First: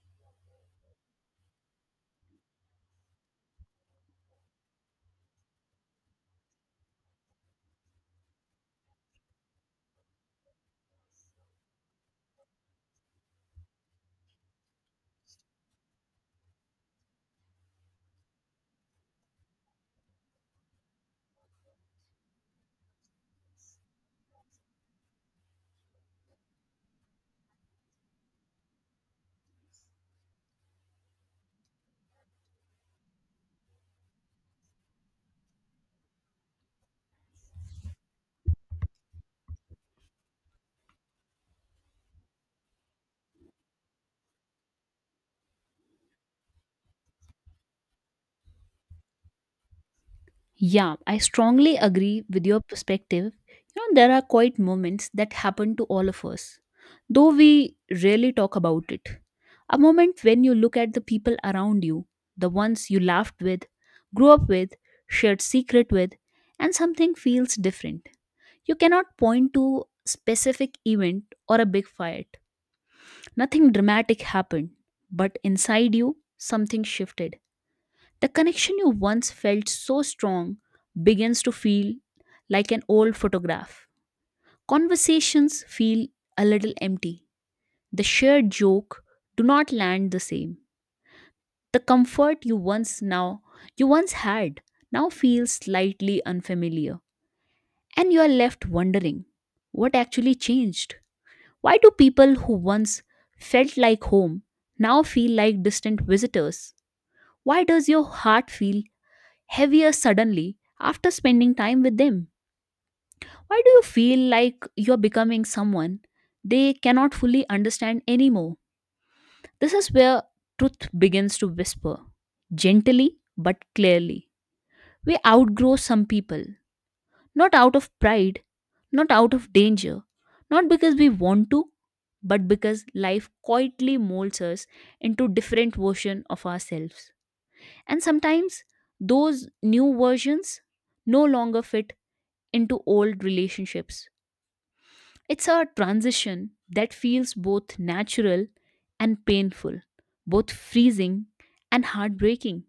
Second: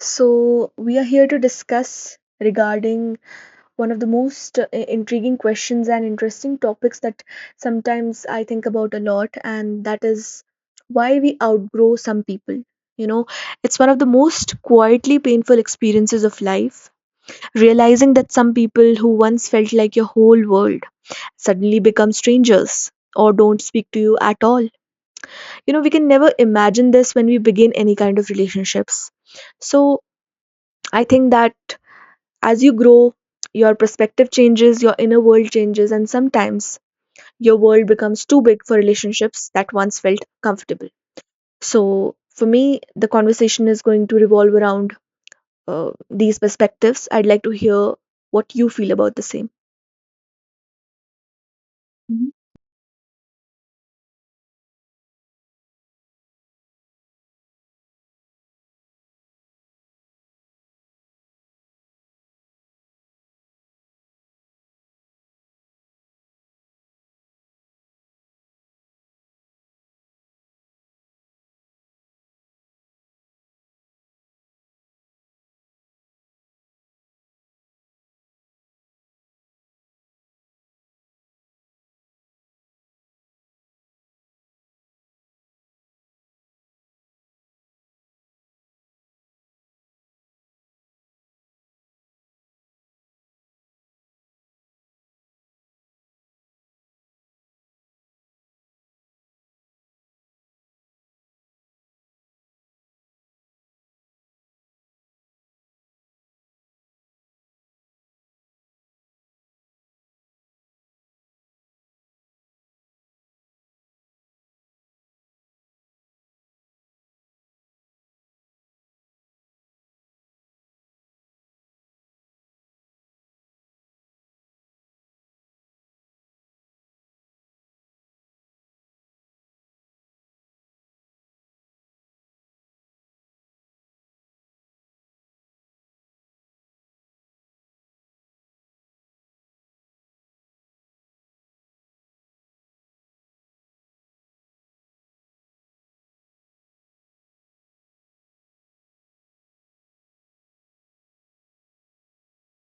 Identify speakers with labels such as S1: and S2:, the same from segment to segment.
S1: So, we are here to discuss regarding one of the most intriguing questions and interesting topics that sometimes I think about a lot, and that is why we outgrow some people. You know, it's one of the most quietly painful experiences of life, realizing that some people who once felt like your whole world suddenly become strangers or don't speak to you at all. You know, we can never imagine this when we begin any kind of relationships. So, I think that as you grow, your perspective changes, your inner world changes, and sometimes your world becomes too big for relationships that once felt comfortable. So, for me, the conversation is going to revolve around these perspectives. I'd like to hear what you feel about the same.
S2: Yeah, I strongly agree
S1: Mhm.
S2: with your perspective. You know, there are quite moments that happen to all of us, though we rarely talk about it. A moment when you look at the people around you, the ones you laughed with, grew up with, shared secret with, and something feels different. You cannot point to specific event or a big fight. Nothing dramatic happened, but inside you something shifted the connection you once felt so strong begins to feel like an old photograph. Conversations feel a little empty. The shared joke do not land the same. The comfort you once now you once had now feels slightly unfamiliar and you are left wondering what actually changed. Why do people who once felt like home now feel like distant visitors? Why does your heart feel heavier suddenly after spending time with them? Why do you feel like you're becoming someone they cannot fully understand anymore? This is where truth begins to whisper, gently but clearly. We outgrow some people, not out of pride, not out of danger, not because we want to, but because life quietly molds us into different version of ourselves. And sometimes those new versions no longer fit into old relationships. It's a transition that feels both natural and painful, both freezing and heartbreaking.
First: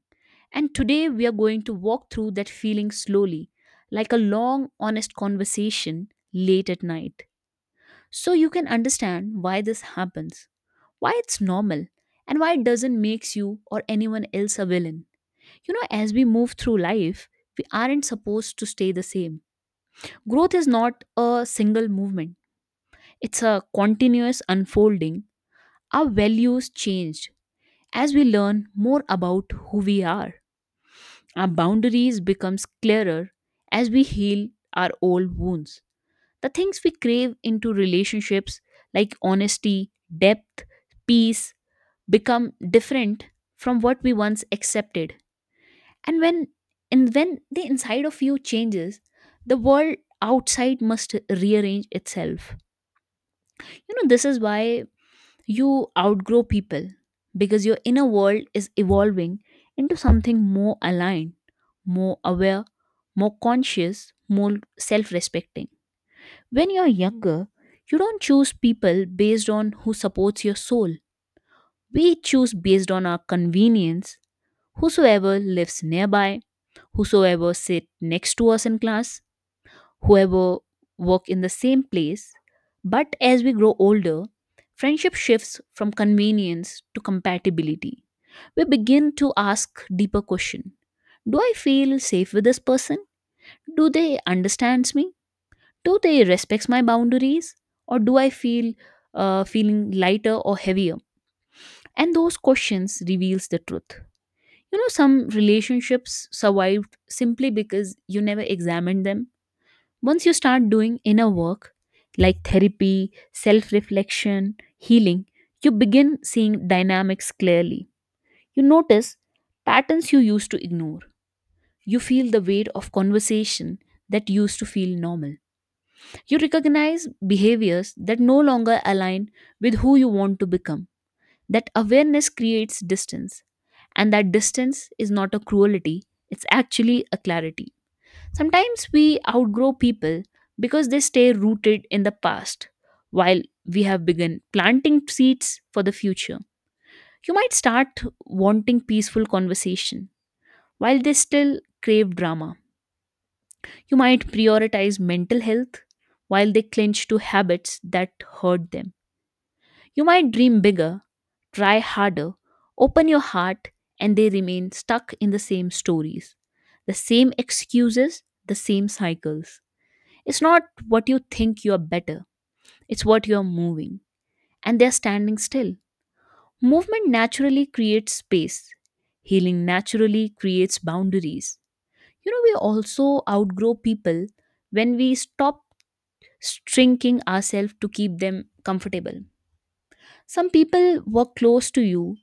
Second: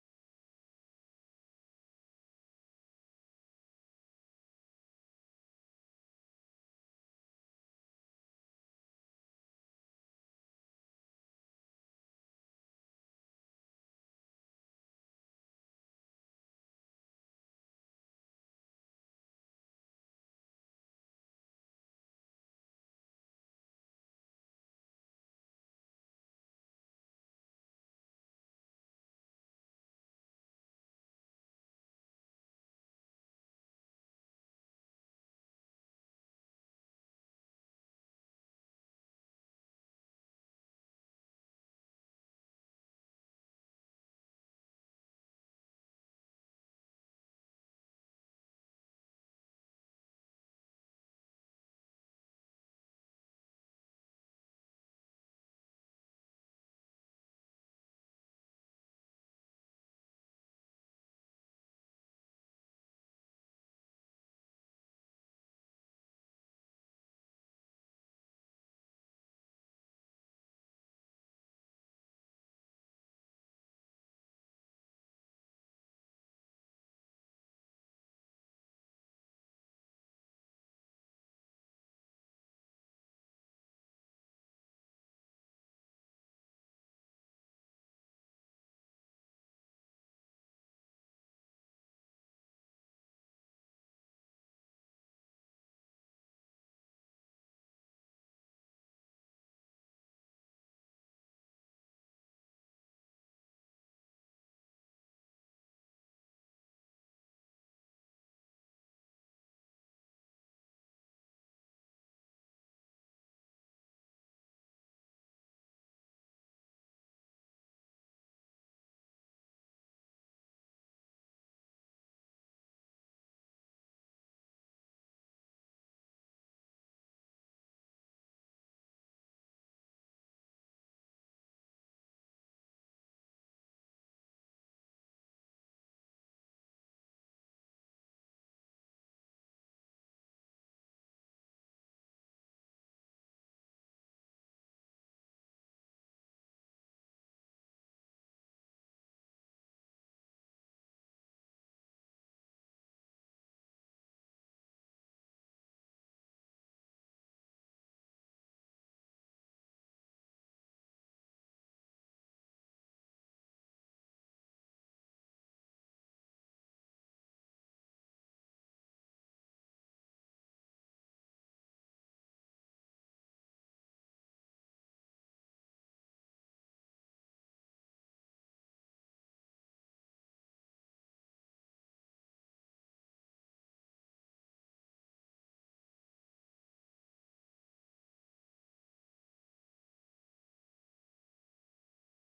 S2: And today we are going to walk through that feeling slowly, like a long, honest conversation late at night. So you can understand why this happens, why it's normal, and why it doesn't make you or anyone else a villain. You know, as we move through life, we aren't supposed to stay the same. Growth is not a single movement, it's a continuous unfolding. Our values change as we learn more about who we are. Our boundaries becomes clearer as we heal our old wounds. The things we crave into relationships like honesty, depth, peace become different from what we once accepted. And when and when the inside of you changes, the world outside must rearrange itself. You know, this is why you outgrow people because your inner world is evolving into something more aligned, more aware, more conscious, more self respecting. When you're younger, you don't choose people based on who supports your soul. We choose based on our convenience, whosoever lives nearby, whosoever sit next to us in class, whoever work in the same place. But as we grow older, friendship shifts from convenience to compatibility. We begin to ask deeper question. Do I feel safe with this person? Do they understand me? Do they respect my boundaries? Or do I feel feeling lighter or heavier? And those questions reveals the truth. You know, some relationships survived simply because you never examined them once you start doing inner work like therapy, self reflection, healing, you begin seeing dynamics clearly. You notice patterns you used to ignore. You feel the weight of conversation that used to feel normal. You recognize behaviors that no longer align with who you want to become. That awareness creates distance, and that distance is not a cruelty, it's actually a clarity. Sometimes we outgrow people because they stay rooted in the past while we have begun planting seeds for the future. You might start wanting peaceful conversation while they still crave drama. You might prioritize mental health while they clinch to habits that hurt them. You might dream bigger, try harder, open your heart, and they remain stuck in the same stories, the same excuses, the same cycles. It's not what you think you are better, it's what you are moving. And they're standing still. Movement naturally creates space, healing naturally creates boundaries. You know, we also outgrow people when we stop shrinking ourselves to keep them comfortable. Some people were close to you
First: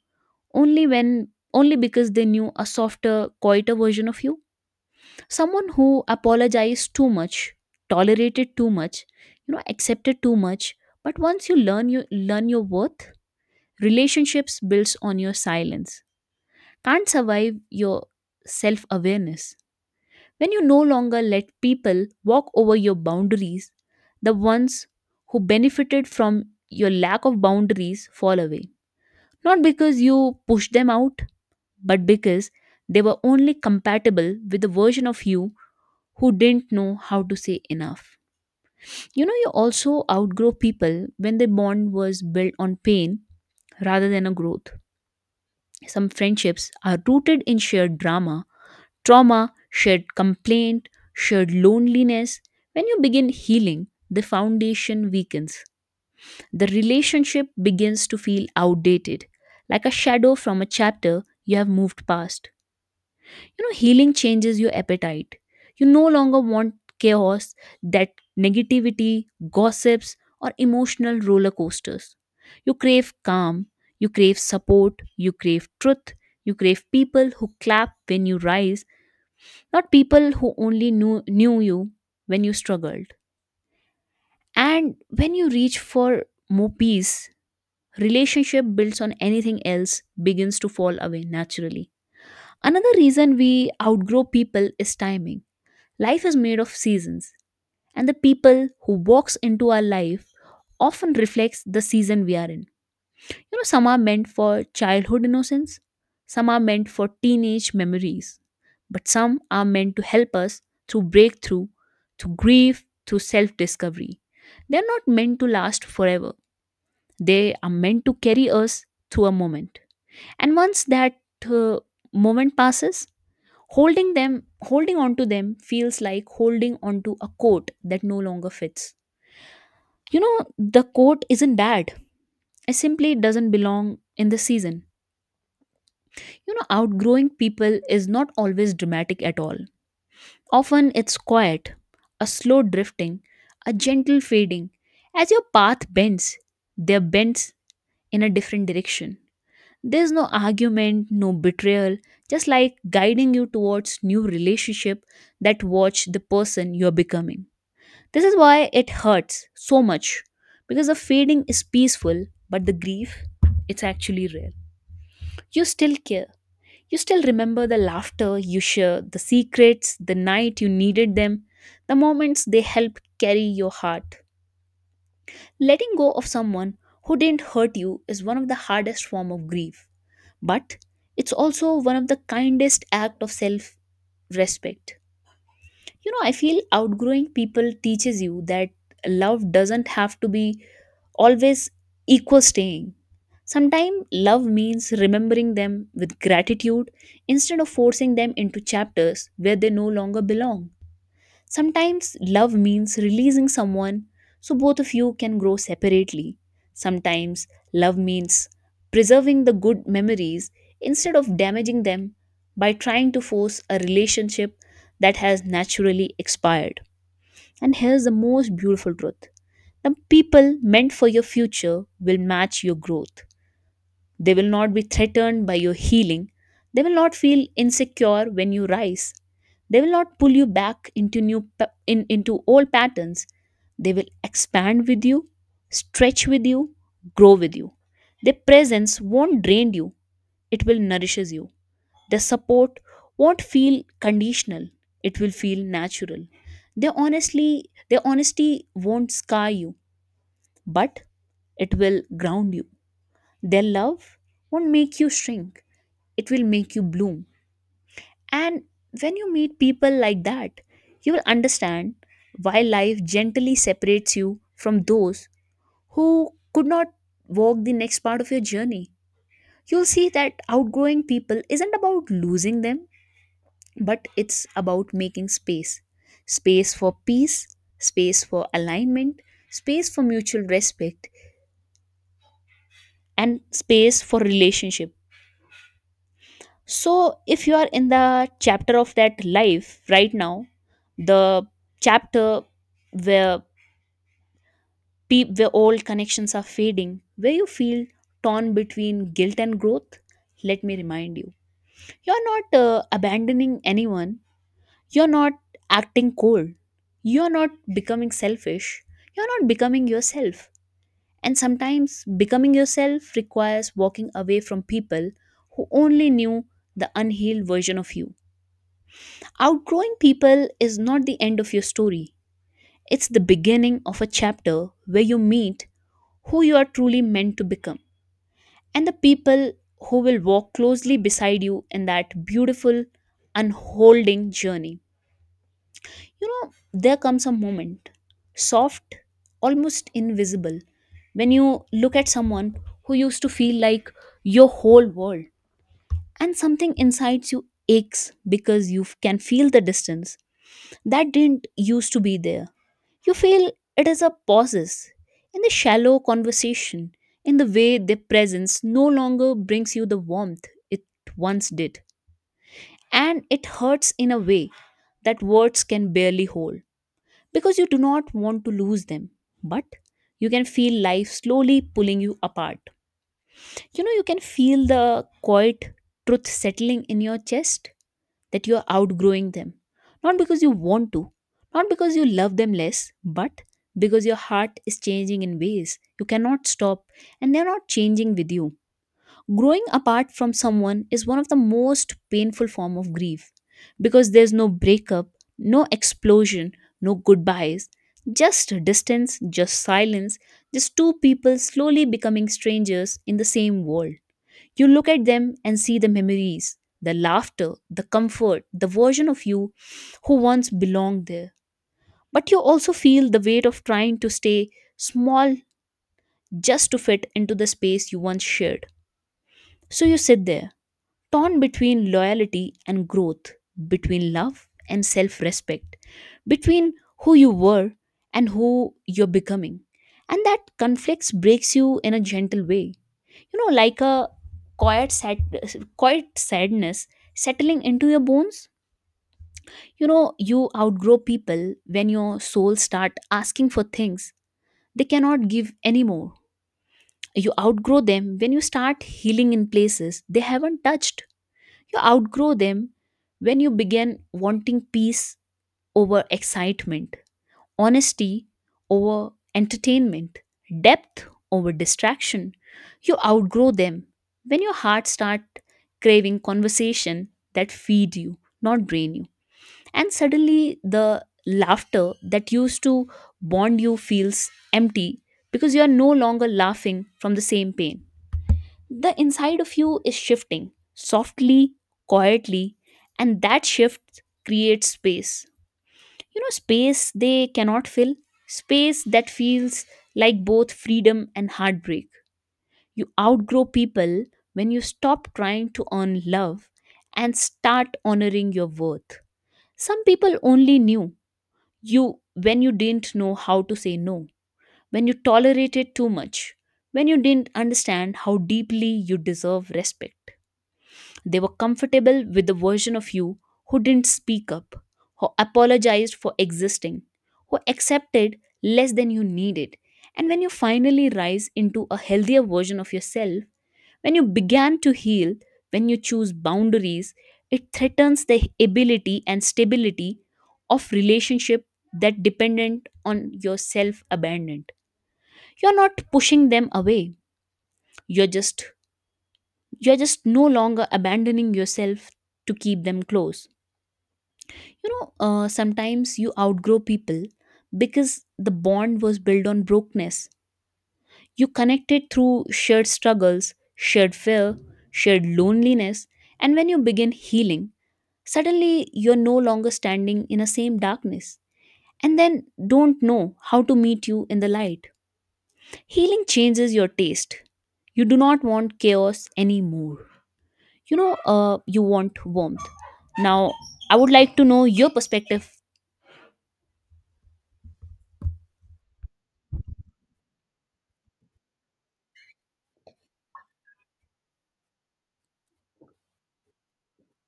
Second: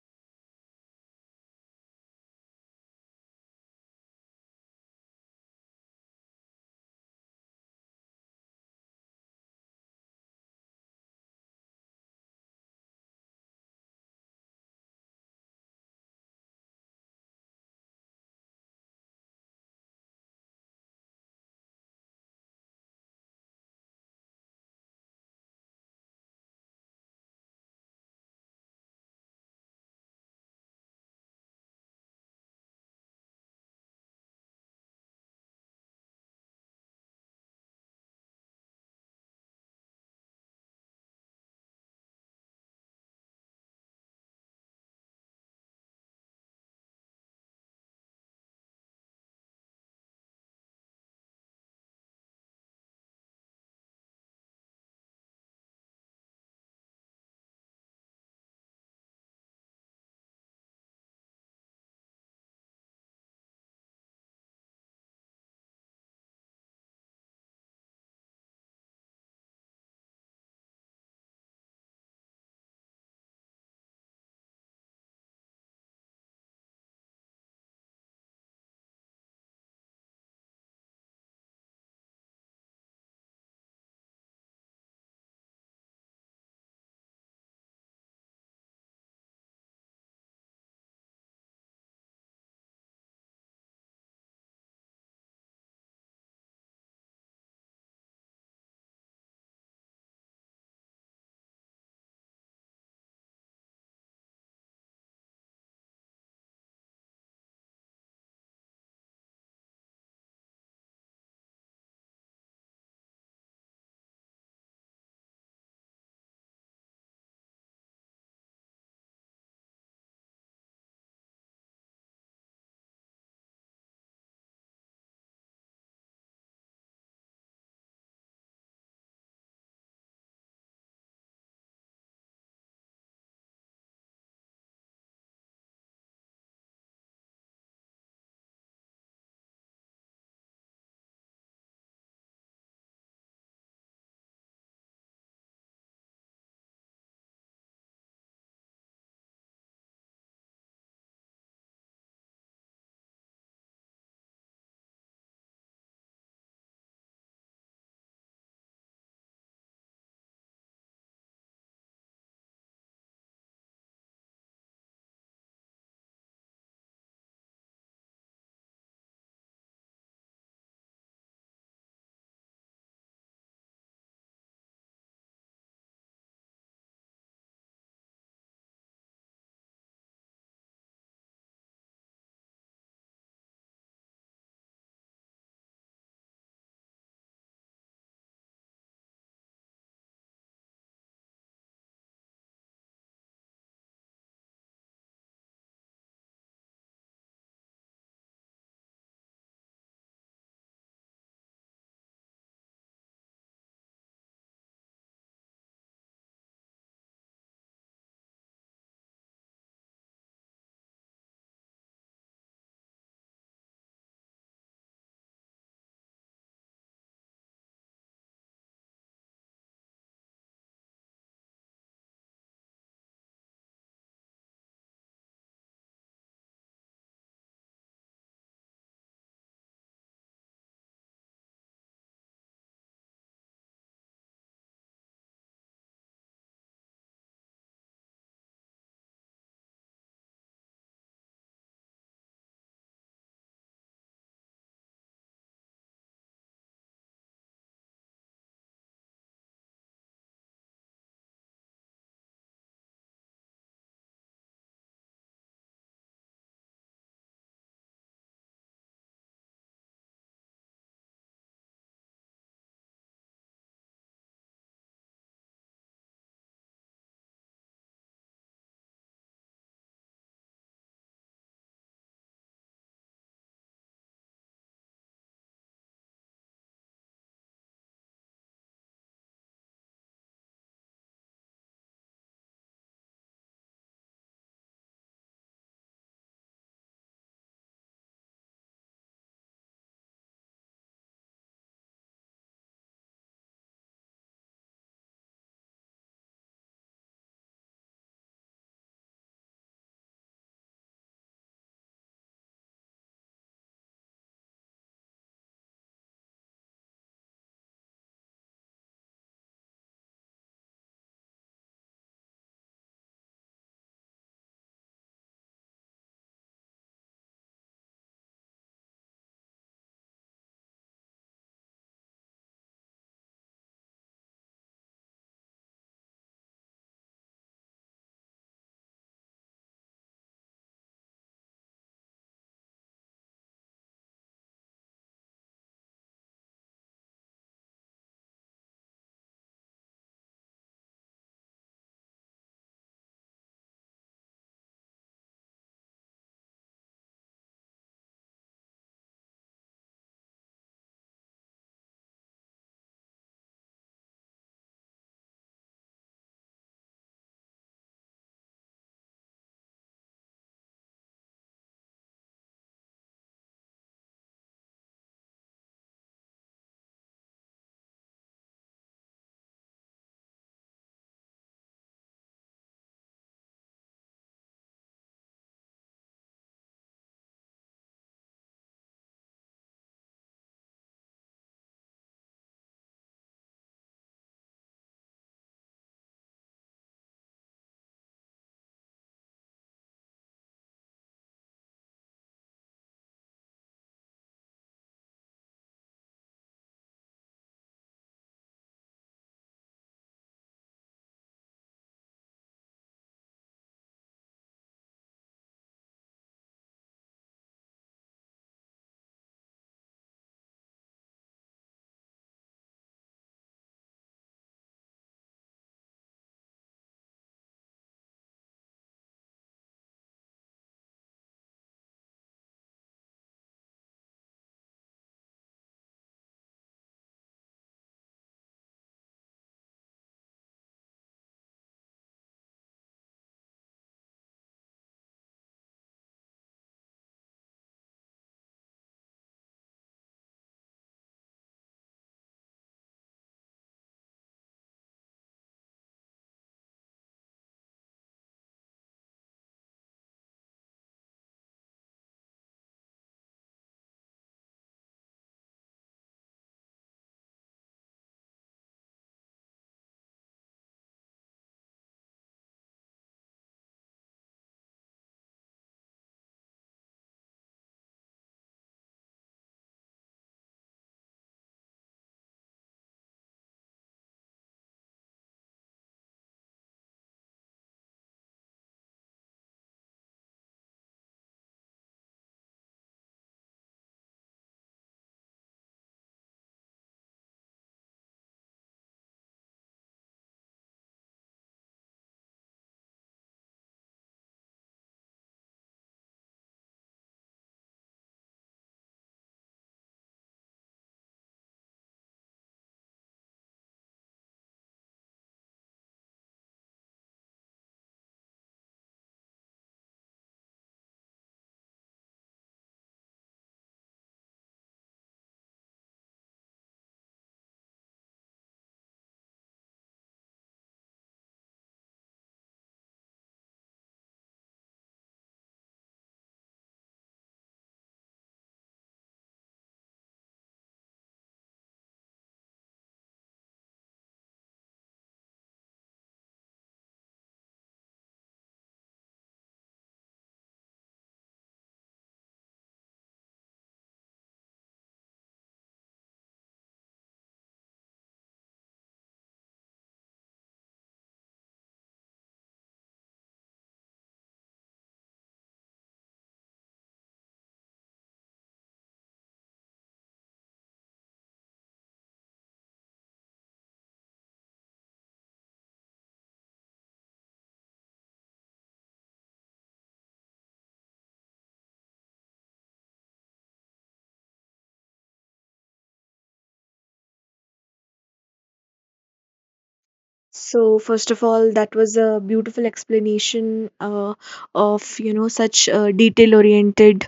S2: only because they knew a softer, quieter version of you. Someone who apologized too much, tolerated too much, you know, accepted too much. But once you learn your worth, relationships builds on your silence. Can't survive your self-awareness. When you no longer let people walk over your boundaries, the ones who benefited from your lack of boundaries fall away. Not because you pushed them out, but because they were only compatible with the version of you who didn't know how to say enough. You know, you also outgrow people when the bond was built on pain rather than a growth. Some friendships are rooted in shared drama, trauma, shared complaint, shared loneliness. When you begin healing, the foundation weakens. The relationship begins to feel outdated, like a shadow from a chapter you have moved past. You know, healing changes your appetite. You no longer want chaos, that negativity, gossips, or emotional roller coasters. You crave calm, you crave support, you crave truth, you crave people who clap when you rise, not people who knew you when you struggled. And when you reach for more peace, relationship builds on anything else begins to fall away naturally. Another reason we outgrow people is timing. Life is made of seasons, and the people who walks into our life often reflects the season we are in. You know, some are meant for childhood innocence, some are meant for teenage memories, but some are meant to help us through breakthrough, through grief, through self-discovery. They're not meant to last forever. They are meant to carry us through a moment. And once that uh, moment passes, holding them, holding on to them feels like holding on to a coat that no longer fits. You know, the coat isn't bad. It simply doesn't belong in the season. You know, outgrowing people is not always dramatic at all. Often it's quiet, a slow drifting, a gentle fading. As your path bends, their bends in a different direction. There's no argument, no betrayal, just like guiding you towards new relationship that watch the person you're becoming. This is why it hurts so much because the fading is peaceful, but the grief, it's actually real. You still care. You still remember the laughter you share, the secrets, the night you needed them, the moments they help carry your heart. Letting go of someone who didn't hurt you is one of the hardest form of grief, but it's also one of the kindest act of self-respect. You know, I feel outgrowing people teaches you that love doesn't have to be always equal staying. Sometimes love means remembering them with gratitude instead of forcing them into chapters where they no longer belong. Sometimes love means releasing someone so both of you can grow separately. Sometimes love means preserving the good memories instead of damaging them by trying to force a relationship that has naturally expired. And here's the most beautiful truth: the people meant for your future will match your growth. They will not be threatened by your healing. They will not feel insecure when you rise. They will not pull you back into into old patterns. They will expand with you, stretch with you, grow with you. Their presence won't drain you. It will nourishes you. Their support won't feel conditional. It will feel natural. Their honesty won't scar you, but it will ground you. Their love won't make you shrink, it will make you bloom. And when you meet people like that, you will understand why life gently separates you from those who could not walk the next part of your journey. You'll see that outgrowing people isn't about losing them, but it's about making space, space for peace, space for alignment, space for mutual respect, and space for relationship. So, if you are in the chapter of that life right now, the chapter where where old connections are fading, where you feel torn between guilt and growth, let me remind you, you're not abandoning anyone. You're not acting cold. You're not becoming selfish. You're not becoming yourself. And sometimes becoming yourself requires walking away from people who only knew the unhealed version of you. Outgrowing people is not the end of your story, it's the beginning of a chapter where you meet who you are truly meant to become, and the people who will walk closely beside you in that beautiful, unholding journey. You know, there comes a moment, soft, almost invisible, when you look at someone who used to feel like your whole world and something inside you aches because you can feel the distance that didn't used to be there. You feel it is a pauses in the shallow conversation, in the way their presence no longer brings you the warmth it once did. And it hurts in a way that words can barely hold because you do not want to lose them. But you can feel life slowly pulling you apart. You know, you can feel the quiet truth settling in your chest that you're outgrowing them. Not because you want to, not because you love them less, but because your heart is changing in ways you cannot stop and they're not changing with you. Growing apart from someone is one of the most painful form of grief because there's no breakup, no explosion, no goodbyes, just distance, just silence, just two people slowly becoming strangers in the same world. You look at them and see the memories, the laughter, the comfort, the version of you who once belonged there. But you also feel the weight of trying to stay small just to fit into the space you once shared. So you sit there torn between loyalty and growth, between love and self respect, between who you were and who you're becoming. And that conflicts breaks you in a gentle way. You know, like a quiet, sad, quiet sadness settling into your bones. You know, you outgrow people when your soul start asking for things they cannot give anymore. You outgrow them when you start healing in places they haven't touched. You outgrow them when you begin wanting peace over excitement, honesty over entertainment, depth over distraction. You outgrow them when your heart starts craving conversation that feed you, not drain you. And suddenly the laughter that used to bond you feels empty because you are no longer laughing from the same pain. The inside of you is shifting softly, quietly, and that shift creates space. You know, space they cannot fill, space that feels like both freedom and heartbreak. You outgrow people when you stop trying to earn love and start honoring your worth. Some people only knew you when you didn't know how to say no, when you tolerated too much, when you didn't understand how deeply you deserve respect. They were comfortable with the version of you who didn't speak up, who apologized for existing, who accepted less than you needed. And when you finally rise into a healthier version of yourself, when you began to heal, when you choose boundaries, it threatens the ability and stability of relationship that dependent on your self abandonment. You're not pushing them away. You're just you're just no longer abandoning yourself to keep them close. You know, sometimes you outgrow people because the bond was built on brokenness. You connected through shared struggles, shared fear, shared loneliness, and when you begin healing, suddenly you're no longer standing in the same darkness, and then don't know how to meet you in the light. Healing changes your taste. You do not want chaos anymore. You know, you want warmth now. I would like to know your perspective.
S1: So, first of all, that was a beautiful explanation uh, of you know such a detail-oriented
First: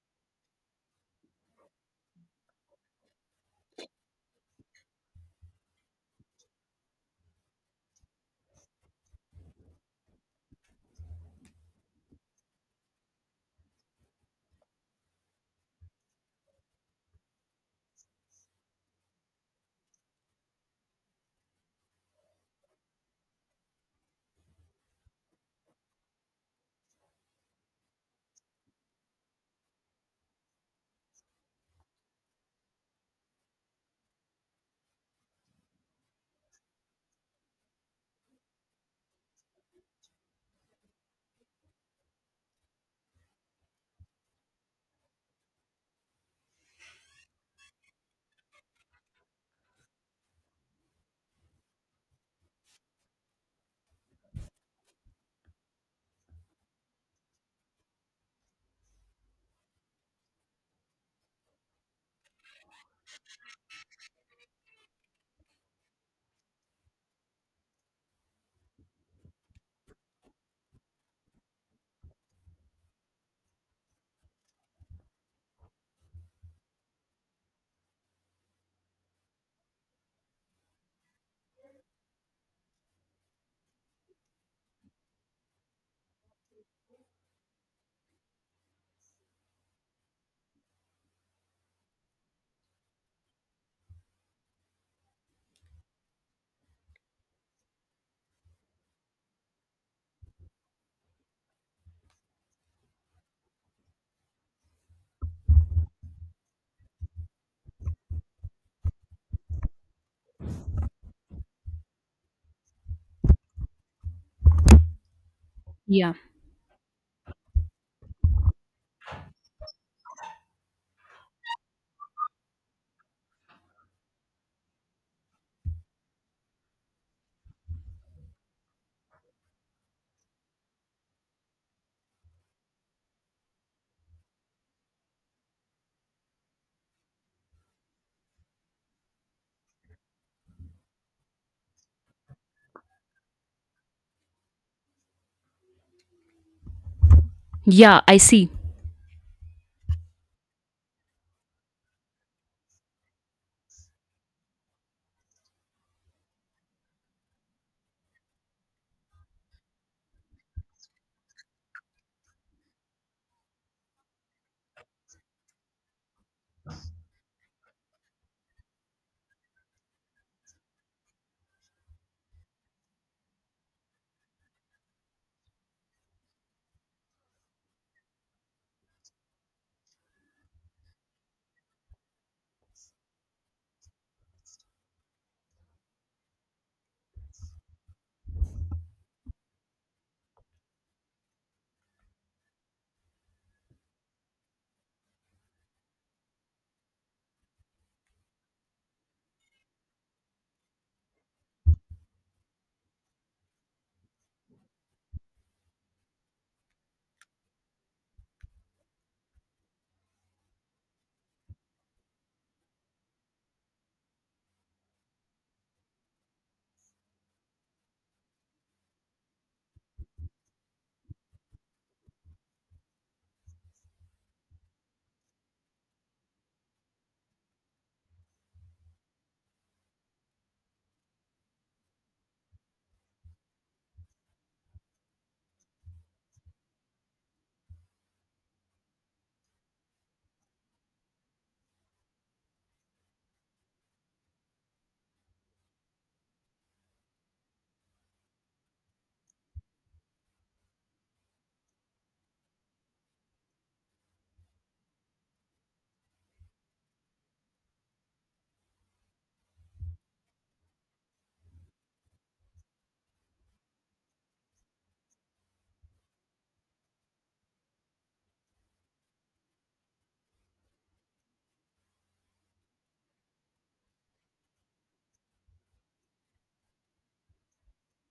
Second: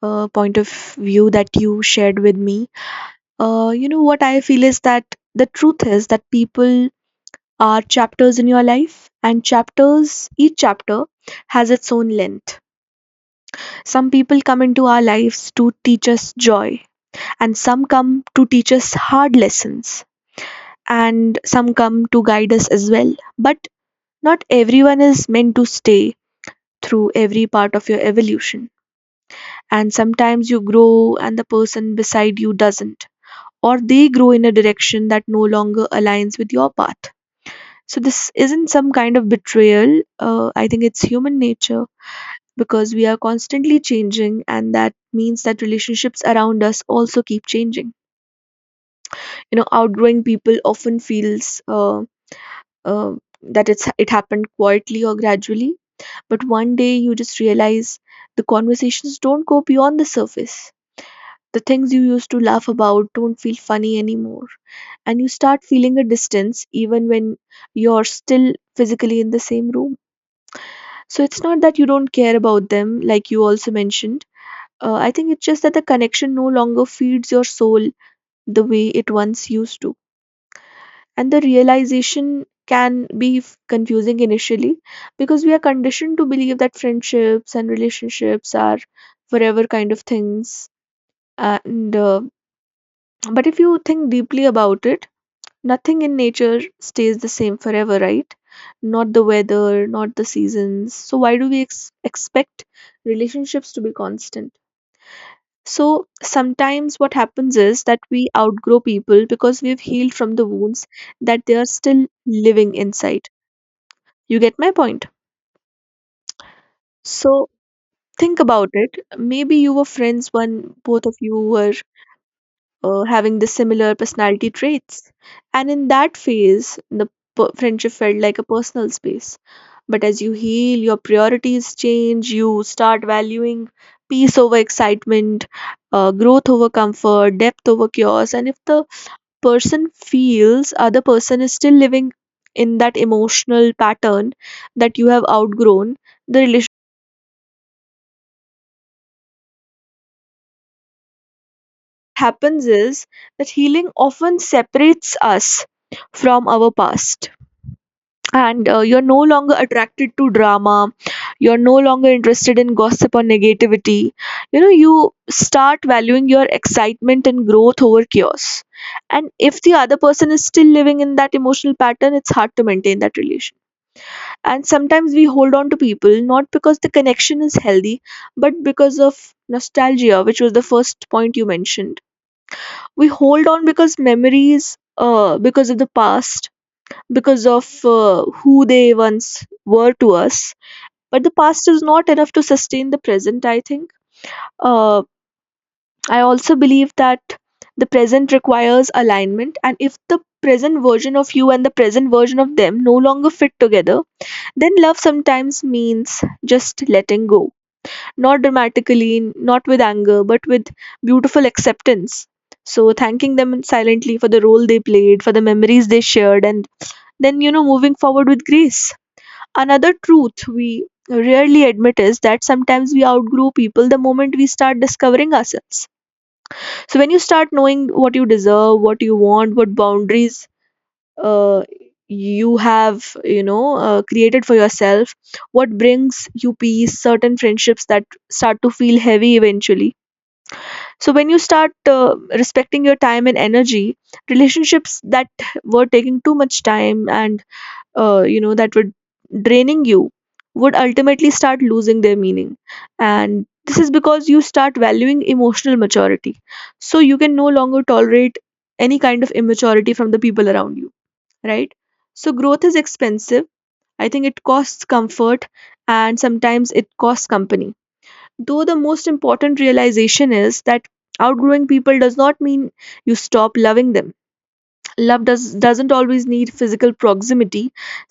S1: point of view that you shared with me. You know what I feel is that the truth is that people are chapters in your life, and each chapter has its own length. Some people come into our lives to teach us joy, and some come to teach us hard lessons, and some come to guide us as well. But not everyone is meant to stay through every part of your evolution. And sometimes you grow, and the person beside you doesn't, or they grow in a direction that no longer aligns with your path. So this isn't some kind of betrayal. I think it's human nature because we are constantly changing, and that means that relationships around us also keep changing. You know, outgrowing people often feels uh, that it happened quietly or gradually, but one day you just realize the conversations don't go beyond the surface. The things you used to laugh about don't feel funny anymore, and you start feeling a distance even when you're still physically in the same room. So it's not that you don't care about them, like you also mentioned. I think it's just that the connection no longer feeds your soul the way it once used to. And the realization can be confusing initially because we are conditioned to believe that friendships and relationships are forever kind of things. And but if you think deeply about it, nothing in nature stays the same forever, right? Not the weather, not the seasons. So, why do we expect relationships to be constant? So, sometimes what happens is that we outgrow people because we've healed from the wounds that they are still living inside. You get my point?
S2: Yeah.
S1: So, think about it. Maybe you were friends when both of you were having the similar personality traits. And in that phase, the friendship felt like a personal space. But as you heal, your priorities change, you start valuing peace over excitement, growth over comfort, depth over chaos. And if the person feels other person is still living in that emotional pattern that you have outgrown, the relationship
S2: Yeah, I see.
S1: happens is that healing often separates us from our past, and you're no longer attracted to drama, you're no longer interested in gossip or negativity. You know, you start valuing your excitement and growth over chaos, and if the other person is still living in that emotional pattern, it's hard to maintain that relation. And sometimes we hold on to people not because the connection is healthy, but because of nostalgia, which was the first point you mentioned. We hold on because memories, because of the past, because of who they once were to us. But the past is not enough to sustain the present, I think. Uh, I also believe that the present requires alignment, and if the present version of you and the present version of them no longer fit together, then love sometimes means just letting go. Not dramatically, not with anger, but with beautiful acceptance. So, thanking them silently for the role they played, for the memories they shared, and then, you know, moving forward with grace. Another truth we rarely admit is that sometimes we outgrow people the moment we start discovering ourselves. So, when you start knowing what you deserve, what you want, what boundaries uh, you have, you know, created for yourself, what brings you peace, certain friendships that start to feel heavy eventually. So, when you start respecting your time and energy, relationships that were taking too much time and you know that were draining you would ultimately start losing their meaning. And this is because you start valuing emotional maturity, so you can no longer tolerate any kind of immaturity from the people around you, right? So growth is expensive, I think. It costs comfort and sometimes it costs company, though the most important realization is that outgrowing people does not mean you stop loving them. Love doesn't always need physical proximity.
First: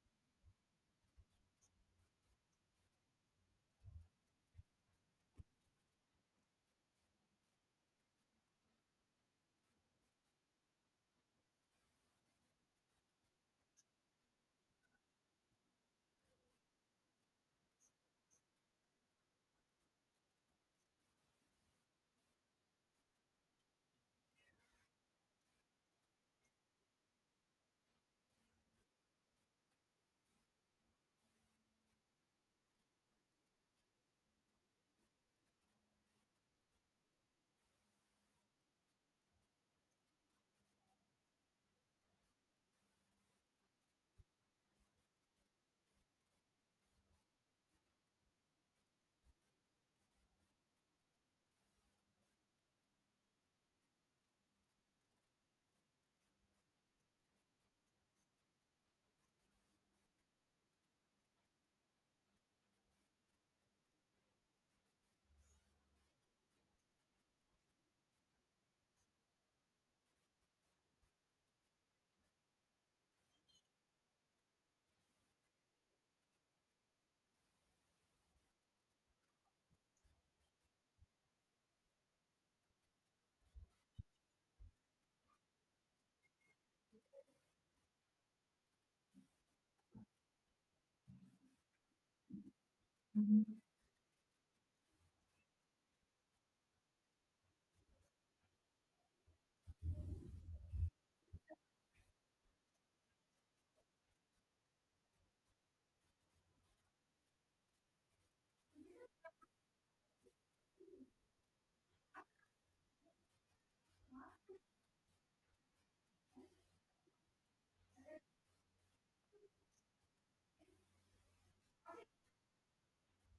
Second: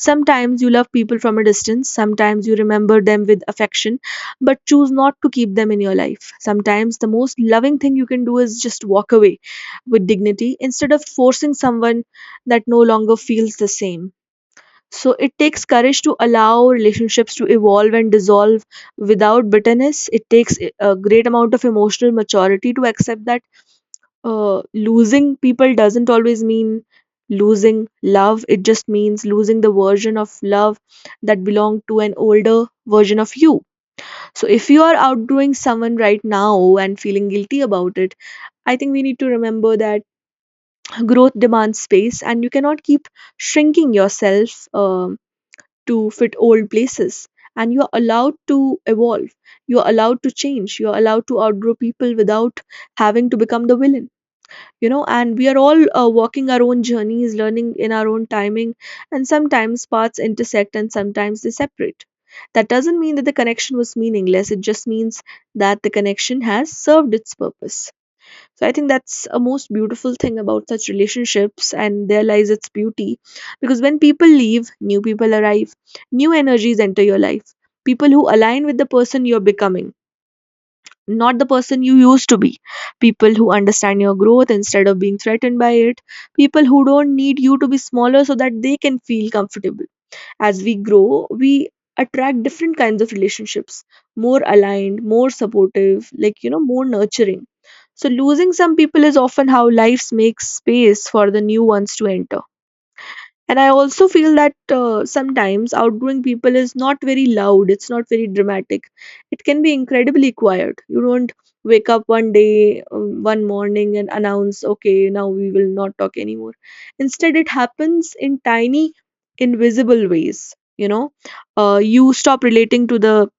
S1: Sometimes you love people from a distance, sometimes you remember them with affection but choose not to keep them in your life. Sometimes the most loving thing you can do is just walk away with dignity instead of forcing someone that no longer feels the same. So it takes courage to allow relationships to evolve and dissolve without bitterness. It takes a great amount of emotional maturity to accept that losing people doesn't always mean losing love. It just means losing the version of love that belonged to an older version of you. So if you are outgrowing someone right now and feeling guilty about it, I think we need to remember that growth demands space, and you cannot keep shrinking yourself to fit old places. And you are allowed to evolve, you are allowed to change, you are allowed to outgrow people without having to become the villain. You know, and we are all walking our own journeys, learning in our own timing, and sometimes paths intersect and sometimes they separate. That doesn't mean that the connection was meaningless. It just means that the connection has served its purpose. So I think that's a most beautiful thing about such relationships, and there lies its beauty, because when people leave, new people arrive, new energies enter your life, people who align with the person you're becoming, not the person you used to be. People who understand your growth instead of being threatened by it. People who don't need you to be smaller so that they can feel comfortable. As we grow, we attract different kinds of relationships, more aligned, more supportive, like, you know, more nurturing. So, losing some people is often how life makes space for the new ones to enter. And I also feel that sometimes outgoing people is not very loud, it's not very dramatic. It can be incredibly quiet. You don't wake up one day, one morning, and announce, okay, now we will not talk anymore. Instead, it happens in tiny, invisible ways. You know, you stop relating to the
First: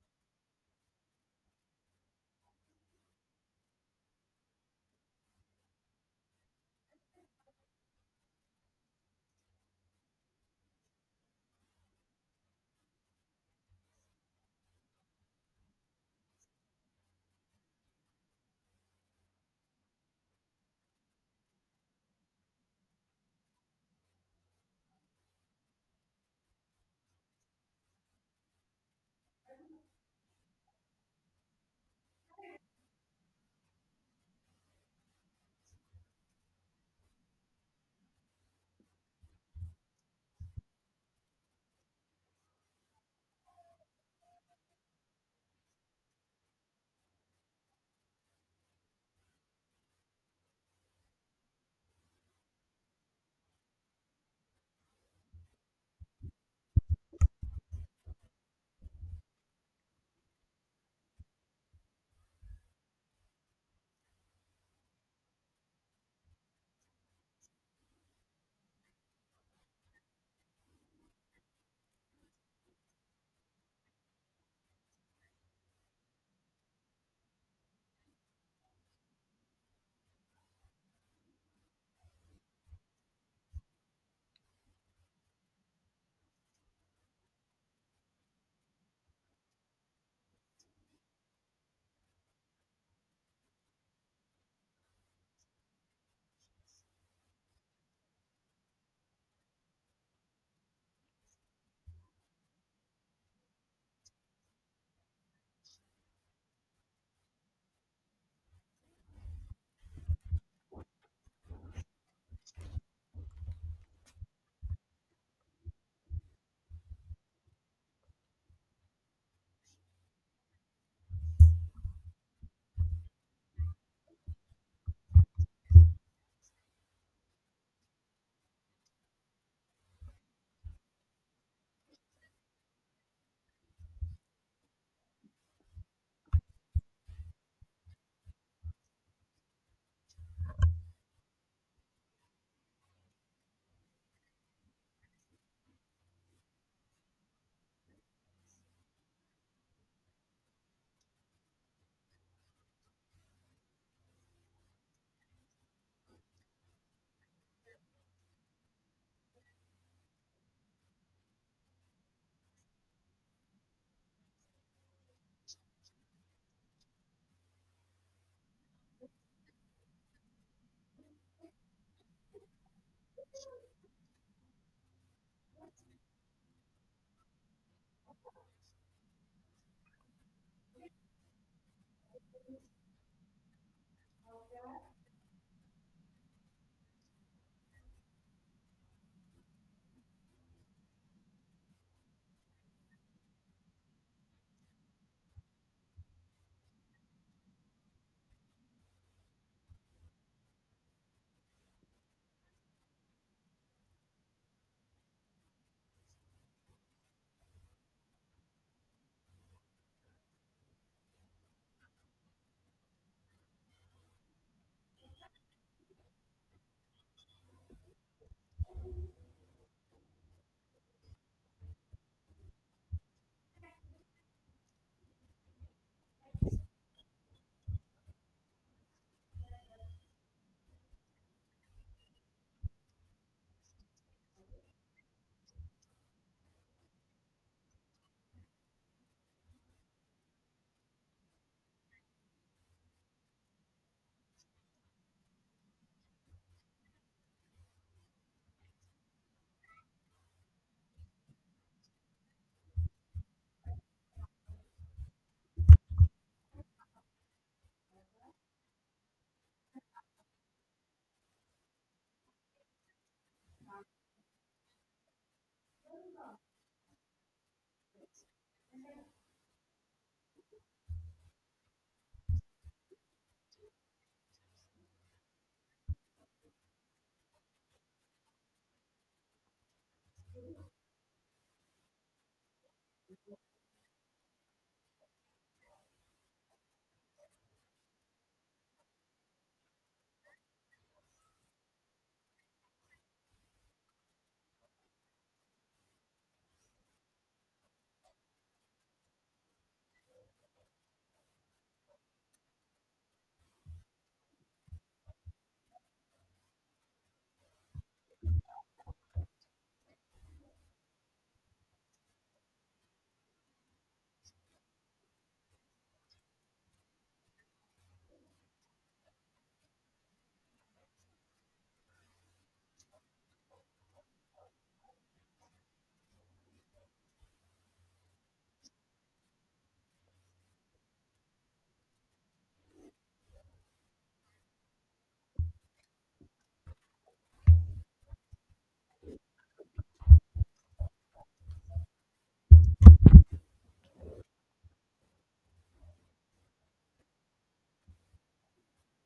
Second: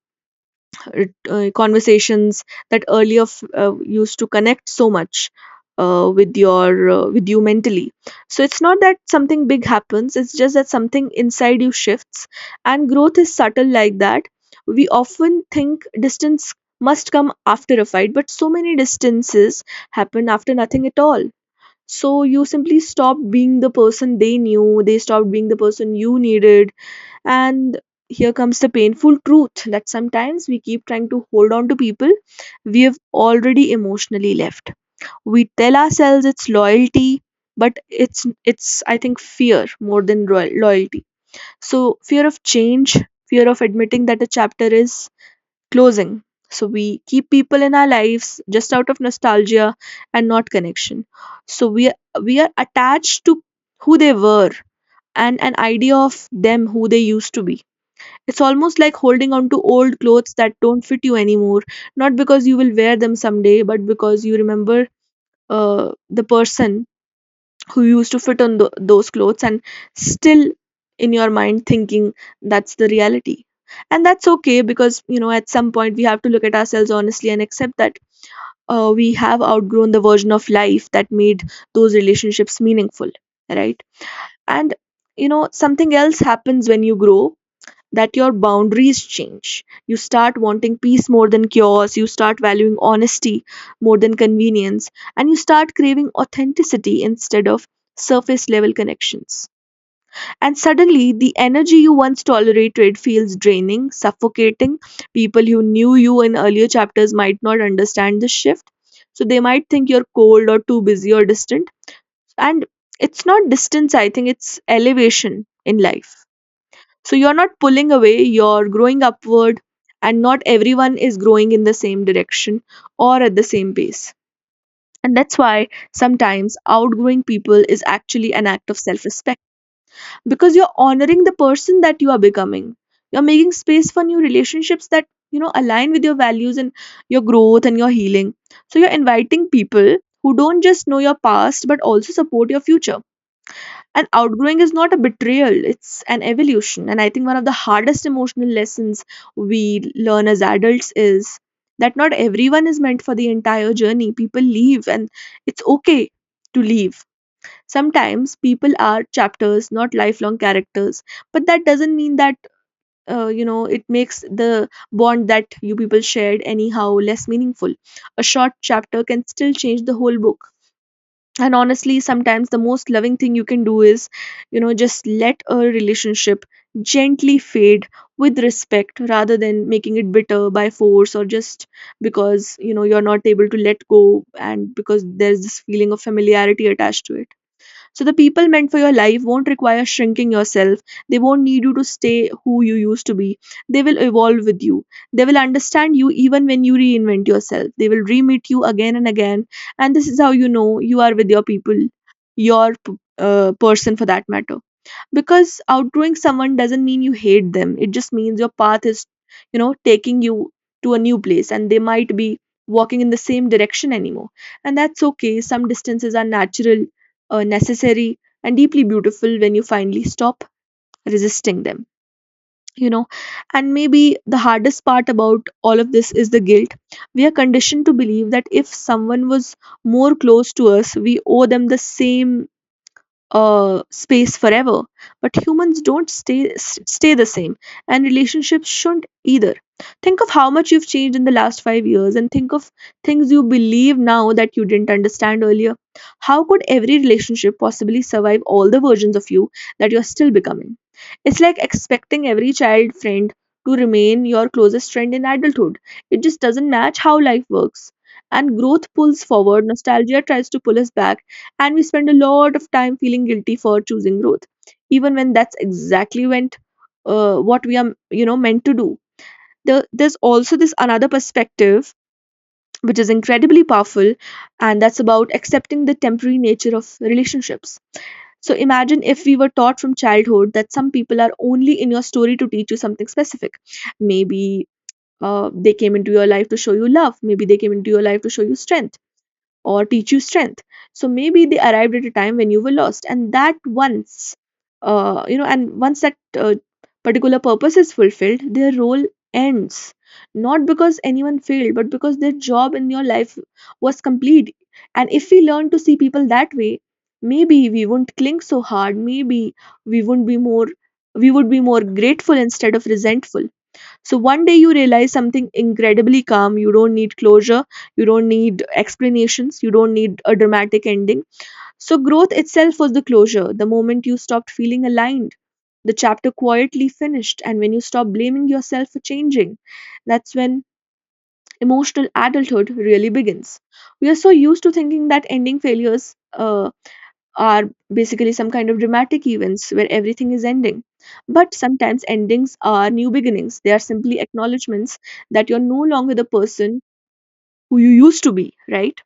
S1: it, uh, conversations that earlier used to connect so much with your with you mentally. So it's not that something big happens, it's just that something inside you shifts, and growth is subtle like that. We often think distance must come after a fight, but so many distances happen after nothing at all. So you simply stop being the person they knew, they stopped being the person you needed. And here comes the painful truth that sometimes we keep trying to hold on to people we have already emotionally left. We tell ourselves it's loyalty, but it's I think fear more than loyalty. So fear of change, fear of admitting that a chapter is closing. So we keep people in our lives just out of nostalgia and not connection. So we are attached to who they were and an idea of them who they used to be. It's almost like holding on to old clothes that don't fit you anymore, not because you will wear them someday, but because you remember the person who used to fit on those clothes and still in your mind thinking that's the reality. And that's okay because, you know, at some point we have to look at ourselves honestly and accept that we have outgrown the version of life that made those relationships meaningful, right? And, you know, something else happens when you grow, that your boundaries change. You start wanting peace more than chaos, you start valuing honesty more than convenience, and you start craving authenticity instead of surface level connections. And suddenly, the energy you once tolerated feels draining, suffocating. People who knew you in earlier chapters might not understand this shift. So they might think you're cold or too busy or distant. And it's not distance, I think it's elevation in life. So you're not pulling away, you're growing upward, and not everyone is growing in the same direction or at the same pace. And that's why sometimes outgrowing people is actually an act of self respect, because you're honoring the person that you are becoming. You're making space for new relationships that, align with your values and your growth and your healing. So you're inviting people who don't just know your past but also support your future, and outgrowing is not a betrayal, it's an evolution. And I think one of the hardest emotional lessons we learn as adults is that not everyone is meant for the entire journey. People leave, and it's okay to leave. Sometimes people are chapters, not lifelong characters, but that doesn't mean that it makes the bond that you people shared anyhow less meaningful. A short chapter can still change the whole book. And honestly, sometimes the most loving thing you can do is just let a relationship gently fade with respect, rather than making it bitter by force, or just because you're not able to let go and because there's this feeling of familiarity attached to it. So, the people meant for your life won't require shrinking yourself. They won't need you to stay who you used to be. They will evolve with you. They will understand you even when you reinvent yourself. They will re meet you again and again. And this is how you know you are with your people, person for that matter, because outgrowing someone doesn't mean you hate them. It just means your path is taking you to a new place, and they might be walking in the same direction anymore. And that's okay. Some distances are natural, necessary, and deeply beautiful when you finally stop resisting them, you know and maybe the hardest part about all of this is the guilt. We are conditioned to believe that if someone was more close to us, we owe them the same space forever. But humans don't stay stay the same, and relationships shouldn't either. Think of how much you've changed in the last 5 years, and think of things you believe now that you didn't understand earlier. How could every relationship possibly survive all the versions of you that you're still becoming? It's like expecting every child friend to remain your closest friend in adulthood. It just doesn't match how life works. And growth pulls forward, nostalgia tries to pull us back, and we spend a lot of time feeling guilty for choosing growth, even when that's exactly when what we are meant to do. There's also this another perspective which is incredibly powerful, and that's about accepting the temporary nature of relationships. So imagine if we were taught from childhood that some people are only in your story to teach you something specific. Maybe they came into your life to show you love. Maybe they came into your life to show you strength, or teach you strength. So maybe they arrived at a time when you were lost, and that once you know and once that particular purpose is fulfilled, their role ends. Not because anyone failed, but because their job in your life was complete. And if we learn to see people that way, maybe we won't cling so hard. Maybe we won't be more we would be more grateful instead of resentful. So one day you realize something incredibly calm. You don't need closure. You don't need explanations. You don't need a dramatic ending. So growth itself was the closure. The moment you stopped feeling aligned, the chapter quietly finished. And when you stop blaming yourself for changing, that's when emotional adulthood really begins. We are so used to thinking that ending failures are basically some kind of dramatic events where everything is ending. But sometimes endings are new beginnings. They are simply acknowledgements that you're no longer the person who you used to be, right?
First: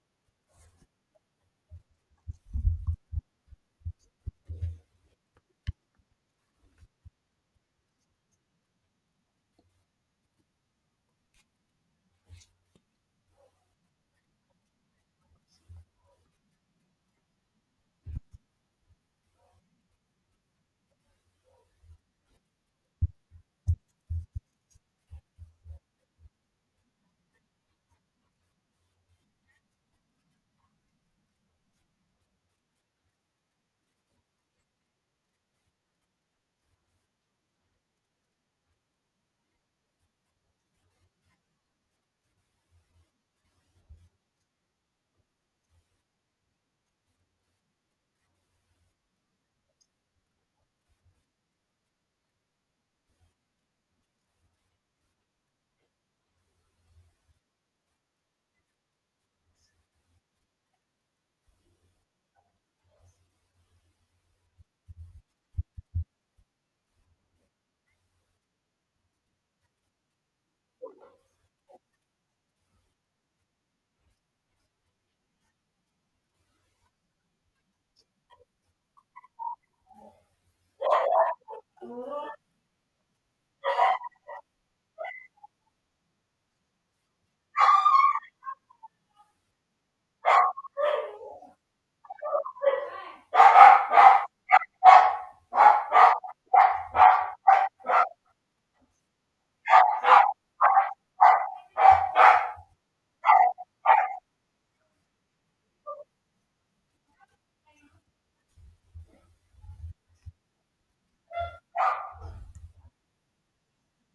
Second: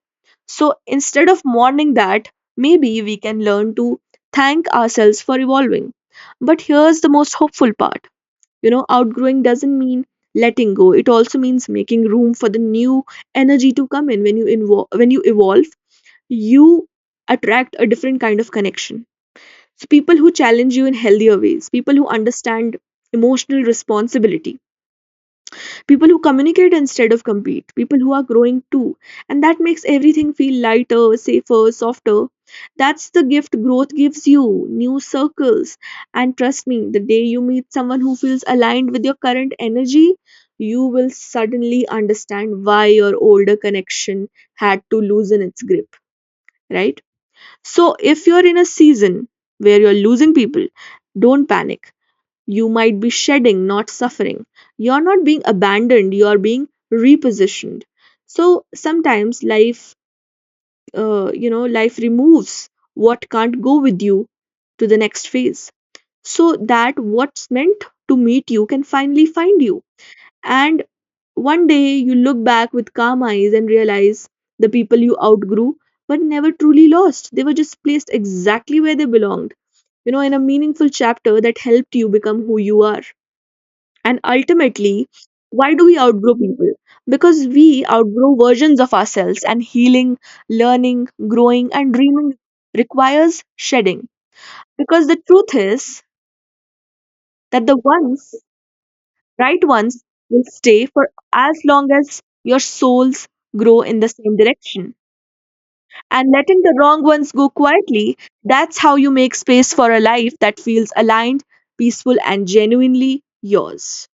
S1: So instead of mourning that, maybe we can learn to thank ourselves for evolving. But here's the most hopeful part. Outgrowing doesn't mean letting go. It also means making room for the new energy to come in. When you when you evolve, you attract a different kind of connection. So people who challenge you in healthier ways, people who understand emotional responsibility, people who communicate instead of compete, people who are growing too. And that makes everything feel lighter, safer, softer. That's the gift growth gives you: new circles. And trust me, the day you meet someone who feels aligned with your current energy, you will suddenly understand why your older connection had to loosen its grip, right? So, if you're in a season where you're losing people, don't panic. You might be shedding, not suffering. You're not being abandoned, you're being repositioned. So, sometimes life, life removes what can't go with you to the next phase, so that what's meant to meet you can finally find you. And one day you look back with calm eyes and realize the people you outgrew but never truly lost. They were just placed exactly where they belonged, you know, in a meaningful chapter that helped you become who you are. And ultimately, why do we outgrow people? Because we outgrow versions of ourselves, and healing, learning, growing, and dreaming requires shedding. Because the truth is that the ones, right ones, will stay for as long as your souls grow in the same direction. And letting the wrong ones go quietly, that's how you make space for a life that feels aligned, peaceful, and genuinely yours.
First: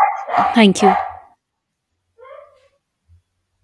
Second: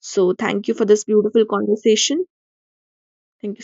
S1: So, thank you
S2: Thank
S1: for
S2: you.
S1: this beautiful conversation. Thank you